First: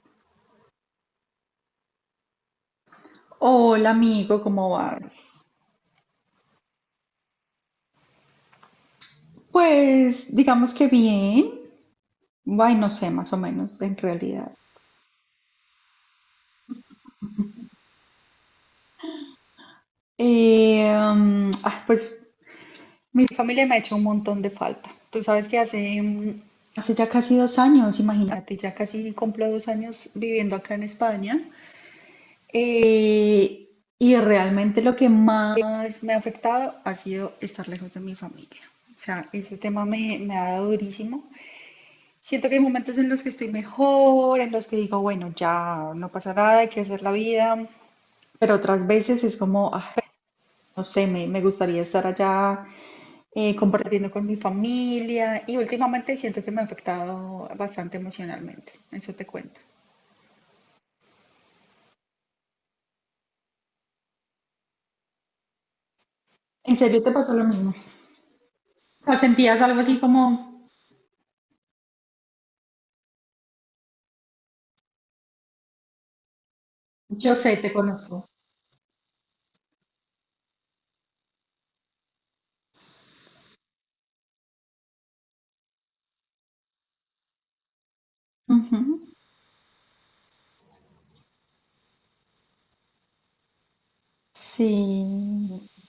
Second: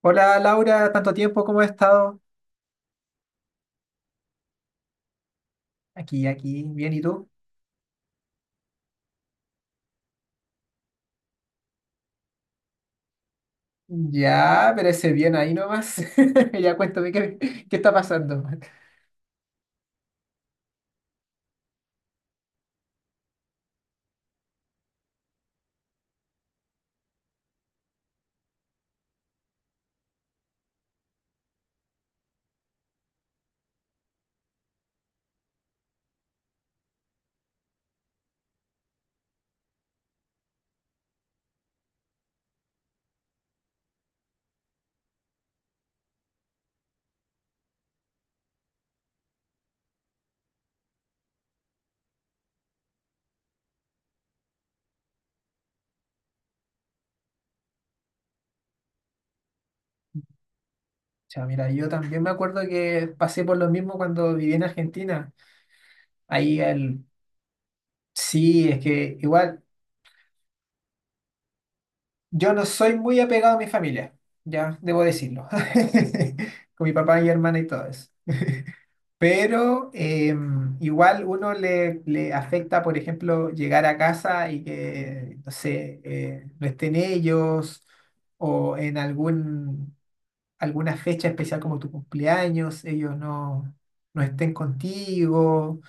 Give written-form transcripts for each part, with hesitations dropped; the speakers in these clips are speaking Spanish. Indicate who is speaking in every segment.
Speaker 1: Hola Laura, tanto tiempo, ¿cómo has estado?
Speaker 2: Hola amigo, ¿cómo vas?
Speaker 1: Aquí, bien, ¿y tú?
Speaker 2: Pues digamos que bien, ay no sé, más o menos en realidad.
Speaker 1: Ya, pero ese bien ahí nomás. Ya cuéntame qué, qué está pasando.
Speaker 2: Pues mi familia me ha hecho un montón de falta. Tú sabes que hace ya casi 2 años, imagínate, ya casi cumplo 2 años viviendo acá en España. Eh, y realmente lo que más me ha afectado ha sido estar lejos de mi familia. O sea, ese tema me ha dado durísimo. Siento que hay momentos en los que estoy mejor, en los que digo, bueno, ya no pasa nada, hay que hacer la vida, pero otras veces es como, no sé, me gustaría estar allá compartiendo con mi familia y últimamente siento que me ha afectado bastante emocionalmente, eso te cuento.
Speaker 1: Ya, mira, yo también me acuerdo que pasé por lo mismo cuando viví en Argentina. Ahí
Speaker 2: ¿En
Speaker 1: el...
Speaker 2: serio te pasó lo mismo?
Speaker 1: Sí, es
Speaker 2: O sea,
Speaker 1: que
Speaker 2: sentías
Speaker 1: igual
Speaker 2: algo así como,
Speaker 1: yo no soy muy apegado a mi familia, ya, debo decirlo. Con mi papá y
Speaker 2: yo sé,
Speaker 1: hermana y
Speaker 2: te
Speaker 1: todo eso.
Speaker 2: conozco.
Speaker 1: Pero igual uno le afecta, por ejemplo, llegar a casa y que, no sé, no estén ellos o en
Speaker 2: Ujú.
Speaker 1: alguna fecha especial como tu cumpleaños, ellos no, no estén
Speaker 2: Sí.
Speaker 1: contigo.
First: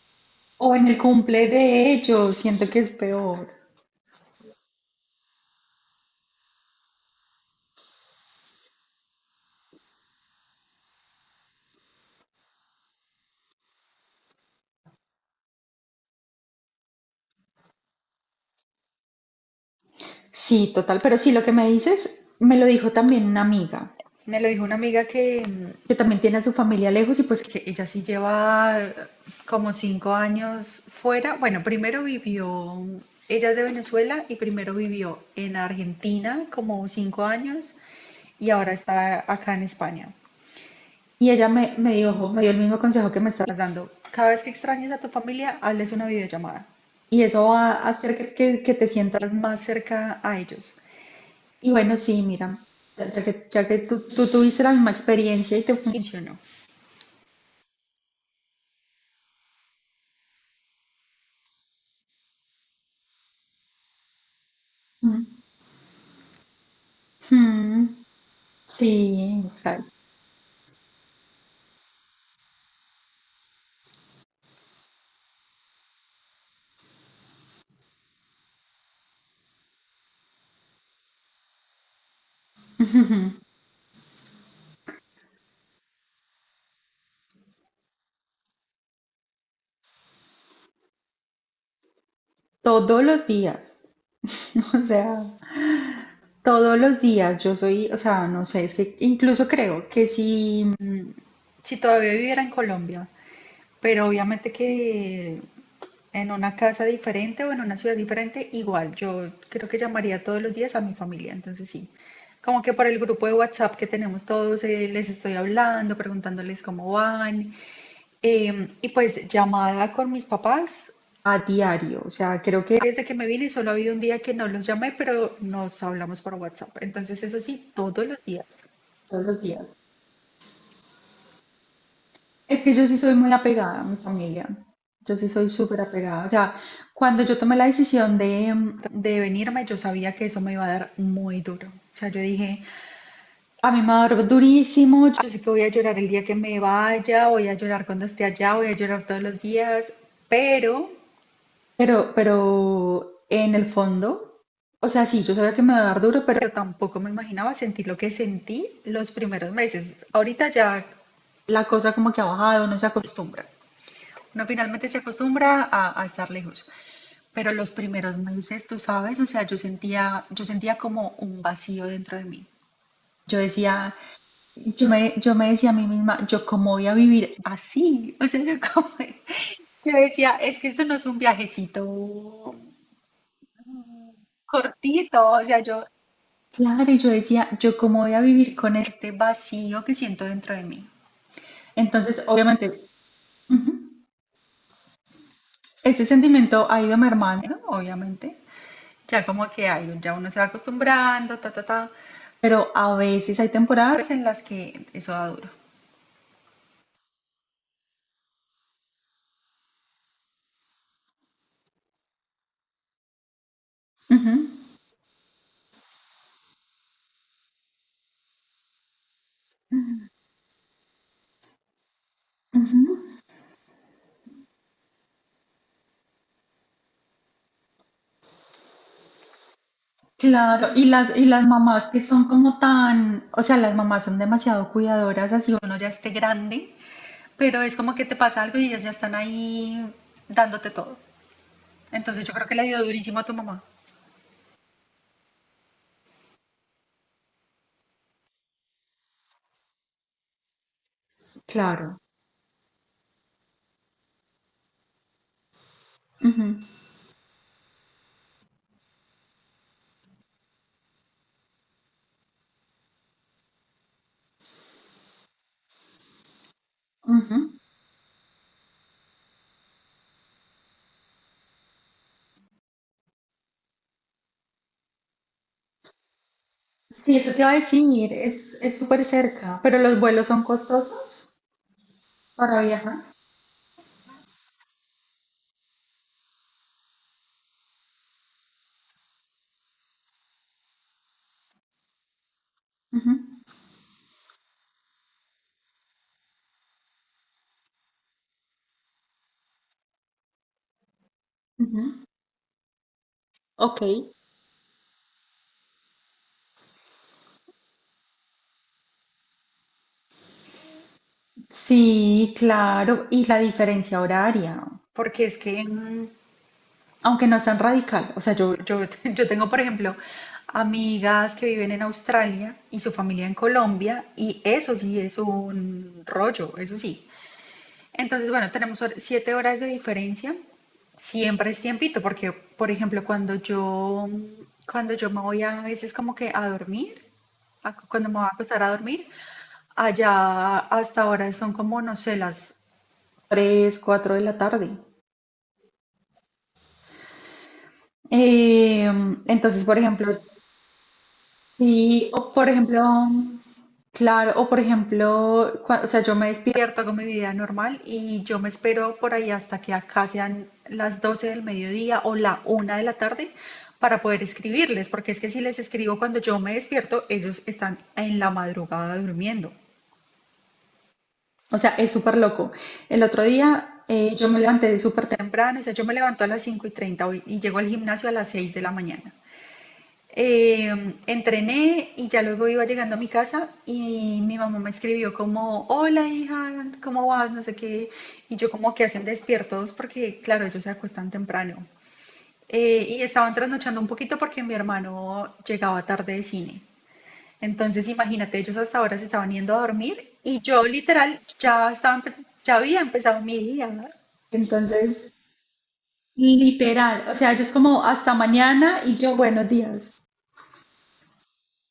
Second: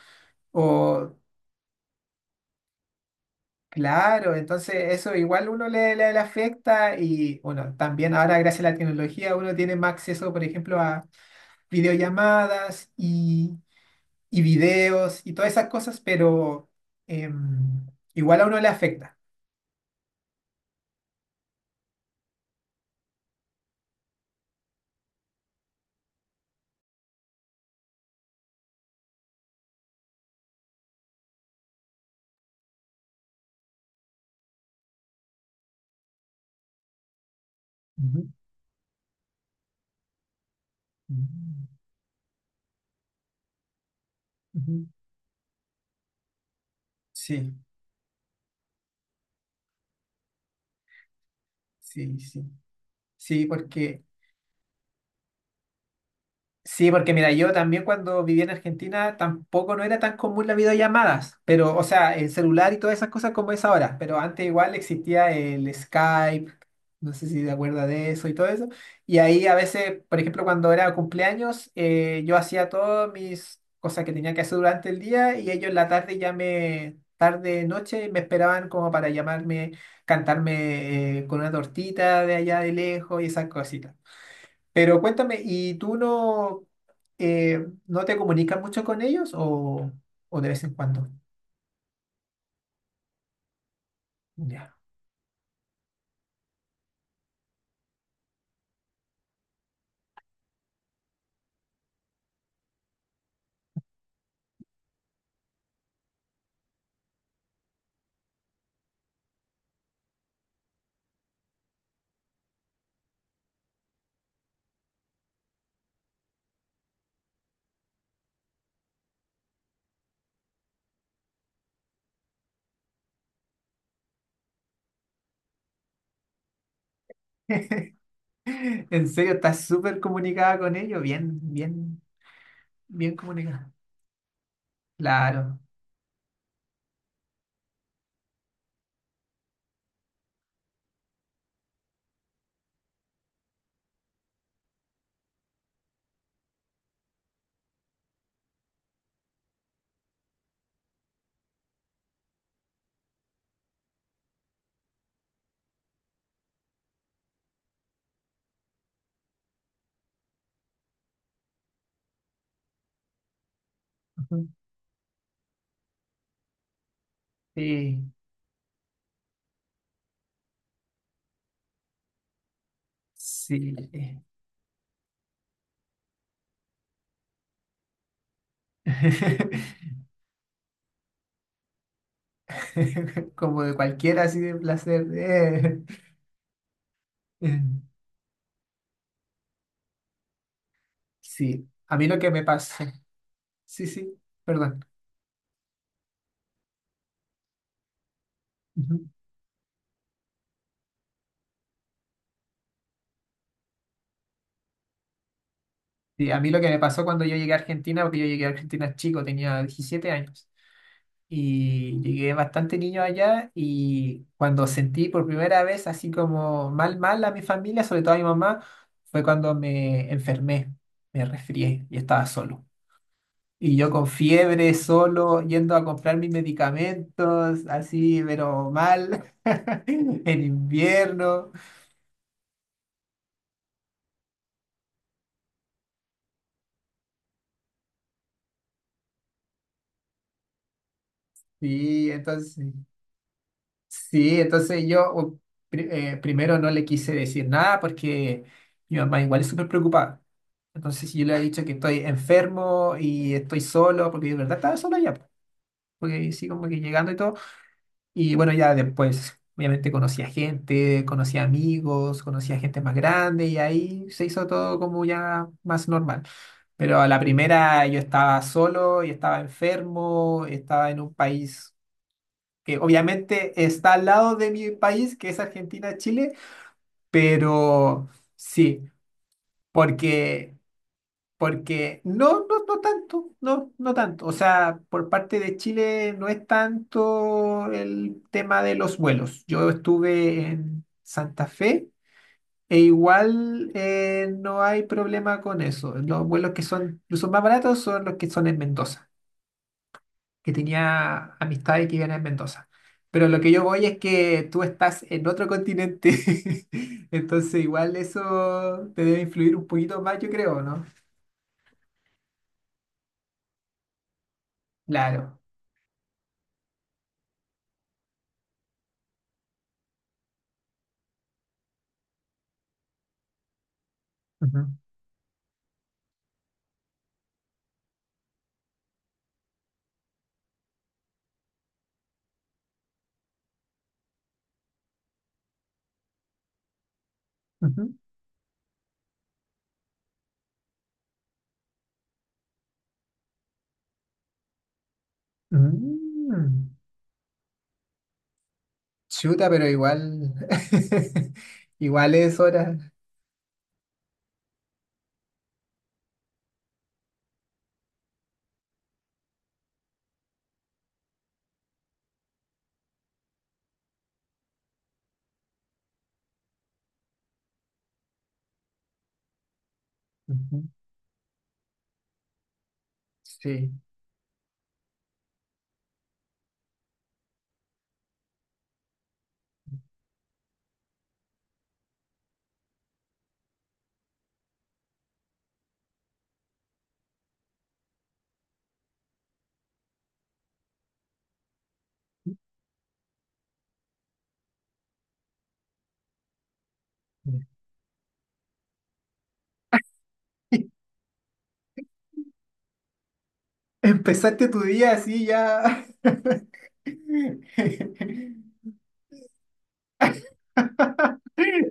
Speaker 2: O en el
Speaker 1: O,
Speaker 2: cumple de ellos, siento que es peor.
Speaker 1: claro, entonces eso igual uno le afecta y, bueno, también ahora gracias a la tecnología uno tiene más acceso, por ejemplo, a videollamadas y videos y todas esas cosas, pero em, igual a uno le afecta.
Speaker 2: Sí, total, pero sí, lo que me dices, me lo dijo también una amiga. Me lo dijo una amiga que también tiene a su familia lejos y pues que ella sí lleva como 5 años fuera. Bueno, primero vivió, ella es de Venezuela y primero vivió en Argentina como 5 años
Speaker 1: Ujú.
Speaker 2: y ahora está acá en España. Y ella me dio el mismo consejo que me estás dando, cada vez que
Speaker 1: Ujú.
Speaker 2: extraña, hazles una videollamada. Y eso
Speaker 1: Sí,
Speaker 2: va a hacer que te sientas más cerca a ellos. Y bueno,
Speaker 1: sí,
Speaker 2: sí,
Speaker 1: sí.
Speaker 2: mira, ya ya
Speaker 1: Sí,
Speaker 2: que, ya que tú,
Speaker 1: porque
Speaker 2: tú tuviste la misma experiencia y te funcionó.
Speaker 1: Sí, porque mira, yo también cuando vivía en Argentina tampoco no era tan común las videollamadas, pero, o sea, el celular y todas esas cosas como es ahora, pero antes igual
Speaker 2: Ujú.
Speaker 1: existía el Skype, no sé si te acuerdas
Speaker 2: Ujú.
Speaker 1: de eso y todo eso, y
Speaker 2: Sí,
Speaker 1: ahí a
Speaker 2: exacto.
Speaker 1: veces, por ejemplo, cuando era cumpleaños, yo hacía todas mis cosas que tenía que hacer durante el día y ellos en la tarde ya me, tarde, noche, me esperaban como para llamarme, cantarme con una tortita de allá de
Speaker 2: Ujú.
Speaker 1: lejos y esas cositas. Pero cuéntame, ¿y tú no, no te comunicas mucho con ellos o de vez en cuando?
Speaker 2: Todos los días,
Speaker 1: Ya.
Speaker 2: o sea, todos los días yo soy, o sea, no sé, es que incluso creo que si todavía viviera en Colombia, pero obviamente que en una casa diferente o en una ciudad diferente, igual, yo creo que llamaría todos los días a mi familia, entonces sí. Como que por el grupo de WhatsApp que tenemos todos, les estoy hablando, preguntándoles cómo van. Y pues llamada con mis papás a diario. O sea, creo que desde que me vine solo ha habido un día que no los llamé, pero nos hablamos por WhatsApp. Entonces, eso sí, todos los días.
Speaker 1: En
Speaker 2: Todos
Speaker 1: serio,
Speaker 2: los
Speaker 1: estás
Speaker 2: días.
Speaker 1: súper comunicada con ellos, bien, bien,
Speaker 2: Es que yo sí
Speaker 1: bien
Speaker 2: soy muy
Speaker 1: comunicada.
Speaker 2: apegada a mi familia. Yo sí soy
Speaker 1: Claro.
Speaker 2: súper apegada. O sea, cuando yo tomé la decisión de venirme, yo sabía que eso me iba a dar muy duro. O sea, yo dije, a mí me va a dar durísimo. Yo sé que voy a llorar el día que me vaya, voy a llorar cuando esté allá, voy a llorar todos los días, pero pero, pero, en el fondo, o sea, sí, yo sabía que me iba a dar duro, pero tampoco me imaginaba sentir lo que sentí los primeros meses. Ahorita ya la cosa como que ha bajado, no se acostumbra. No,
Speaker 1: Ujú.
Speaker 2: finalmente se acostumbra a estar lejos. Pero los
Speaker 1: Sí,
Speaker 2: primeros meses, tú sabes, o sea, yo sentía como un vacío dentro de mí. Yo
Speaker 1: sí.
Speaker 2: decía, yo me decía a mí misma, yo cómo voy a vivir así, o sea, yo cómo, yo decía, es que esto no es un viajecito
Speaker 1: Como de cualquiera, así de placer.
Speaker 2: cortito, o sea, yo, claro, y yo decía,
Speaker 1: Eh,
Speaker 2: ¿yo cómo voy a vivir con este vacío que siento dentro de mí?
Speaker 1: Sí, a mí lo
Speaker 2: Entonces,
Speaker 1: que me
Speaker 2: obviamente,
Speaker 1: pasó. Sí,
Speaker 2: ujú,
Speaker 1: sí, perdón.
Speaker 2: ese sentimiento ha ido mermando, obviamente.
Speaker 1: Ujú.
Speaker 2: Ya como que hay, ya uno se va acostumbrando, ta, ta, ta. Pero a veces hay temporadas en las que eso da duro.
Speaker 1: Sí, a mí lo que me pasó cuando yo llegué a Argentina, porque yo llegué a Argentina chico, tenía 17 años. Y llegué bastante niño allá y
Speaker 2: Ujú,
Speaker 1: cuando sentí por primera vez así como mal, mal a mi familia, sobre todo a mi mamá, fue cuando me enfermé, me resfrié y estaba solo.
Speaker 2: ujú.
Speaker 1: Y yo con fiebre, solo, yendo a comprar mis medicamentos, así, pero mal, en
Speaker 2: Claro, y las
Speaker 1: invierno.
Speaker 2: mamás que son como tan, o sea, las mamás son demasiado cuidadoras, así uno ya esté grande. Pero es como que te pasa algo y ellas ya están ahí dándote todo.
Speaker 1: Y
Speaker 2: Entonces yo creo que
Speaker 1: entonces,
Speaker 2: le dio durísimo a tu mamá.
Speaker 1: Sí, entonces primero no le quise decir nada porque mi mamá igual es súper preocupada. Entonces yo le he dicho que estoy
Speaker 2: Claro.
Speaker 1: enfermo y estoy solo, porque yo de verdad estaba solo ya, po, porque sí,
Speaker 2: Ujú,
Speaker 1: como que llegando y todo. Y bueno, ya después, obviamente conocí a gente, conocí a amigos, conocí a gente más grande y ahí se hizo todo como ya más normal. Pero a la
Speaker 2: ujú.
Speaker 1: primera yo estaba solo y estaba enfermo, estaba en un país que obviamente está al lado de mi país, que es Argentina, Chile,
Speaker 2: Sí, eso te iba a
Speaker 1: pero
Speaker 2: decir, es
Speaker 1: sí,
Speaker 2: súper cerca, pero los vuelos son
Speaker 1: porque,
Speaker 2: costosos
Speaker 1: porque
Speaker 2: para
Speaker 1: no
Speaker 2: viajar.
Speaker 1: tanto, no tanto. O sea, por parte de Chile no es tanto el tema de los vuelos. Yo estuve en Santa Fe e
Speaker 2: Ujú,
Speaker 1: igual no hay problema con eso. Los vuelos que son, los más baratos son los que son en Mendoza, que tenía amistades que
Speaker 2: ujú.
Speaker 1: vivían en Mendoza. Pero lo que yo
Speaker 2: Ok.
Speaker 1: voy es que tú estás en otro continente, entonces igual eso te debe influir un poquito más, yo creo, ¿no?
Speaker 2: Sí, claro, y la diferencia horaria. Porque es
Speaker 1: Claro.
Speaker 2: que aunque no es tan radical. O sea, yo tengo, por ejemplo, amigas que viven en Australia y su familia en Colombia, y
Speaker 1: Ujú,
Speaker 2: eso sí es un rollo, eso sí. Entonces, bueno, tenemos 7 horas de diferencia. Siempre es tiempito, porque, por ejemplo, cuando yo me voy a, veces como que a dormir,
Speaker 1: ujú.
Speaker 2: cuando me voy a acostar a dormir, allá hasta ahora son como, no sé, las 3, 4 de la tarde.
Speaker 1: Mm.
Speaker 2: Eh,
Speaker 1: Chuta,
Speaker 2: entonces,
Speaker 1: pero
Speaker 2: por ejemplo,
Speaker 1: igual,
Speaker 2: sí,
Speaker 1: igual
Speaker 2: o
Speaker 1: es
Speaker 2: por
Speaker 1: hora.
Speaker 2: ejemplo, claro, o por ejemplo, o sea, yo me despierto, hago mi vida normal y yo me espero por ahí hasta que acá sean las 12 del mediodía o la 1 de la tarde para poder escribirles, porque es que si les escribo cuando yo me despierto, ellos están en la madrugada durmiendo.
Speaker 1: Ujú,
Speaker 2: O sea, es súper loco. El otro día
Speaker 1: sí.
Speaker 2: yo me levanté súper temprano, o sea, yo me levanto a las 5:30 y llego al gimnasio a las 6 de la mañana. Eh, Entrené y ya luego iba llegando a mi casa y mi mamá me escribió como, hola hija, ¿cómo vas? No sé qué. Y yo como que hacen despiertos porque, claro, ellos se acuestan temprano. Y estaban trasnochando un poquito porque mi hermano llegaba tarde de cine. Entonces, imagínate, ellos hasta ahora se estaban yendo a dormir y yo literal ya estaba ya había empezado mi día. ¿No?
Speaker 1: Empezaste tu día
Speaker 2: Entonces,
Speaker 1: así ya.
Speaker 2: literal, o sea, ellos como hasta mañana y yo buenos días.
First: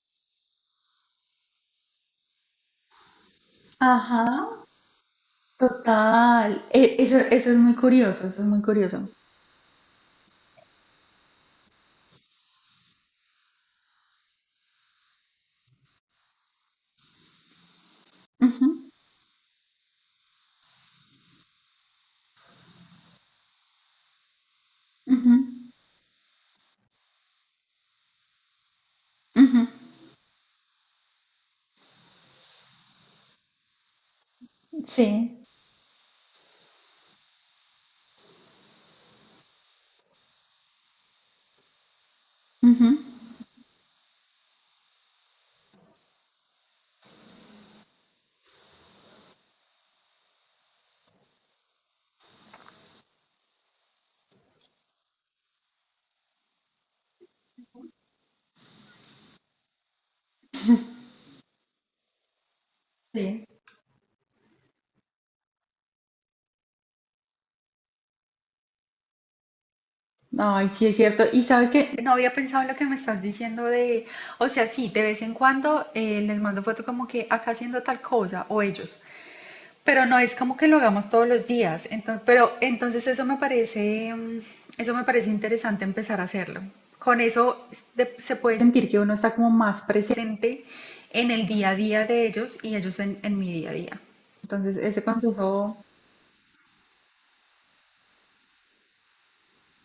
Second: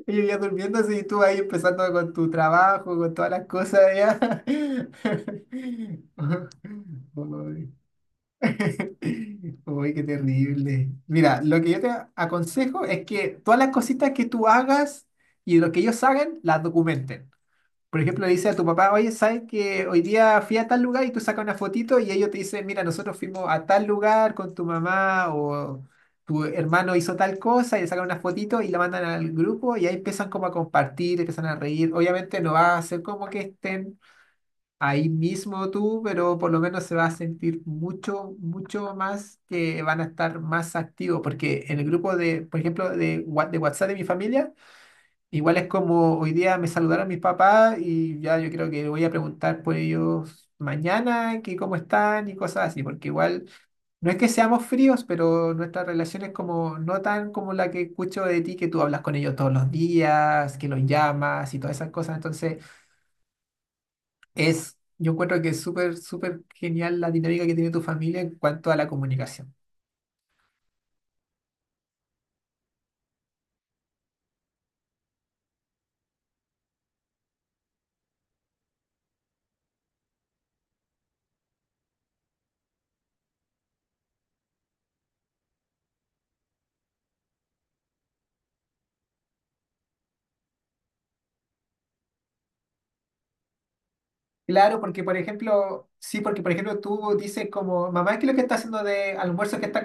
Speaker 1: Y yo ya durmiendo así, y tú ahí empezando con tu trabajo, con todas las cosas
Speaker 2: Ajá.
Speaker 1: ya.
Speaker 2: Total, eso, eso es
Speaker 1: Uy,
Speaker 2: muy curioso, eso es muy curioso.
Speaker 1: uy, qué terrible. Mira, lo que yo te aconsejo es que todas las cositas que tú hagas y lo que ellos hagan, las documenten. Por ejemplo, le dices a tu
Speaker 2: Ujú,
Speaker 1: papá, oye, ¿sabes que hoy día fui a tal lugar y tú sacas una fotito y ellos te dicen, mira, nosotros fuimos a tal lugar con tu
Speaker 2: ujú,
Speaker 1: mamá o tu hermano hizo tal cosa y le sacan una fotito y la mandan al
Speaker 2: ujú.
Speaker 1: grupo y ahí empiezan como a compartir, empiezan a reír? Obviamente no va a ser como que estén ahí
Speaker 2: Sí,
Speaker 1: mismo tú, pero por lo menos se va a sentir mucho, mucho más que van a estar más activos porque en el grupo de, por
Speaker 2: ujú,
Speaker 1: ejemplo, de, de WhatsApp de mi familia. Igual es como hoy día me saludaron mis papás y ya yo creo que voy a preguntar por ellos mañana, que cómo están y cosas así, porque igual no es que seamos fríos, pero nuestra relación es como no tan como la que escucho de ti, que tú hablas con ellos todos los días, que los llamas y todas esas cosas. Entonces
Speaker 2: sí.
Speaker 1: es, yo encuentro que es súper, súper genial la dinámica que tiene tu familia en cuanto a la comunicación.
Speaker 2: Ay, sí, es cierto. Y sabes que no había pensado en lo que me estás diciendo de, o sea, sí, de vez en cuando les mando foto como que acá haciendo tal cosa, o ellos, pero no es como que lo hagamos todos los días. Entonces, pero entonces eso me parece, eso me parece interesante empezar a hacerlo. Con eso se puede sentir que uno está como más presente en el día a día de ellos y ellos en mi día a día. Entonces,
Speaker 1: Claro,
Speaker 2: ese
Speaker 1: porque por
Speaker 2: consejo,
Speaker 1: ejemplo, sí, porque por ejemplo tú dices como, mamá, ¿qué es lo que está haciendo de almuerzo que está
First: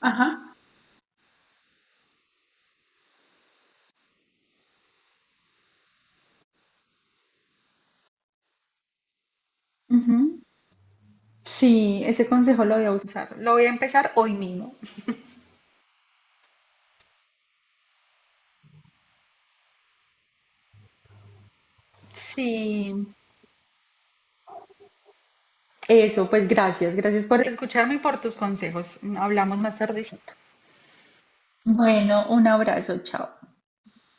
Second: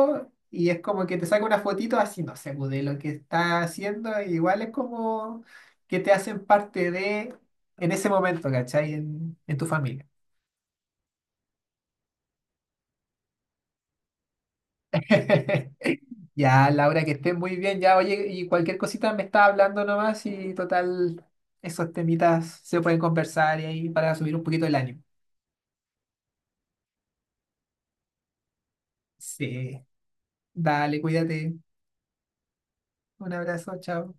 Speaker 2: ajá,
Speaker 1: Y es como que te saca una fotito así, no sé, pues, de lo que está haciendo, e igual es como que te hacen parte de, en ese momento, ¿cachai? En tu familia.
Speaker 2: ujú. Sí, ese consejo lo voy a usar. Lo voy a empezar hoy mismo.
Speaker 1: Ya, Laura, que estés muy bien, ya, oye, y cualquier cosita me está hablando nomás y total, esos
Speaker 2: Sí,
Speaker 1: temitas se pueden conversar y ahí para subir un poquito el ánimo.
Speaker 2: eso, pues gracias, gracias por escucharme y por tus consejos. Hablamos más
Speaker 1: Sí,
Speaker 2: tardecito.
Speaker 1: dale, cuídate.
Speaker 2: Bueno, un abrazo, chao.
Speaker 1: Un abrazo, chao.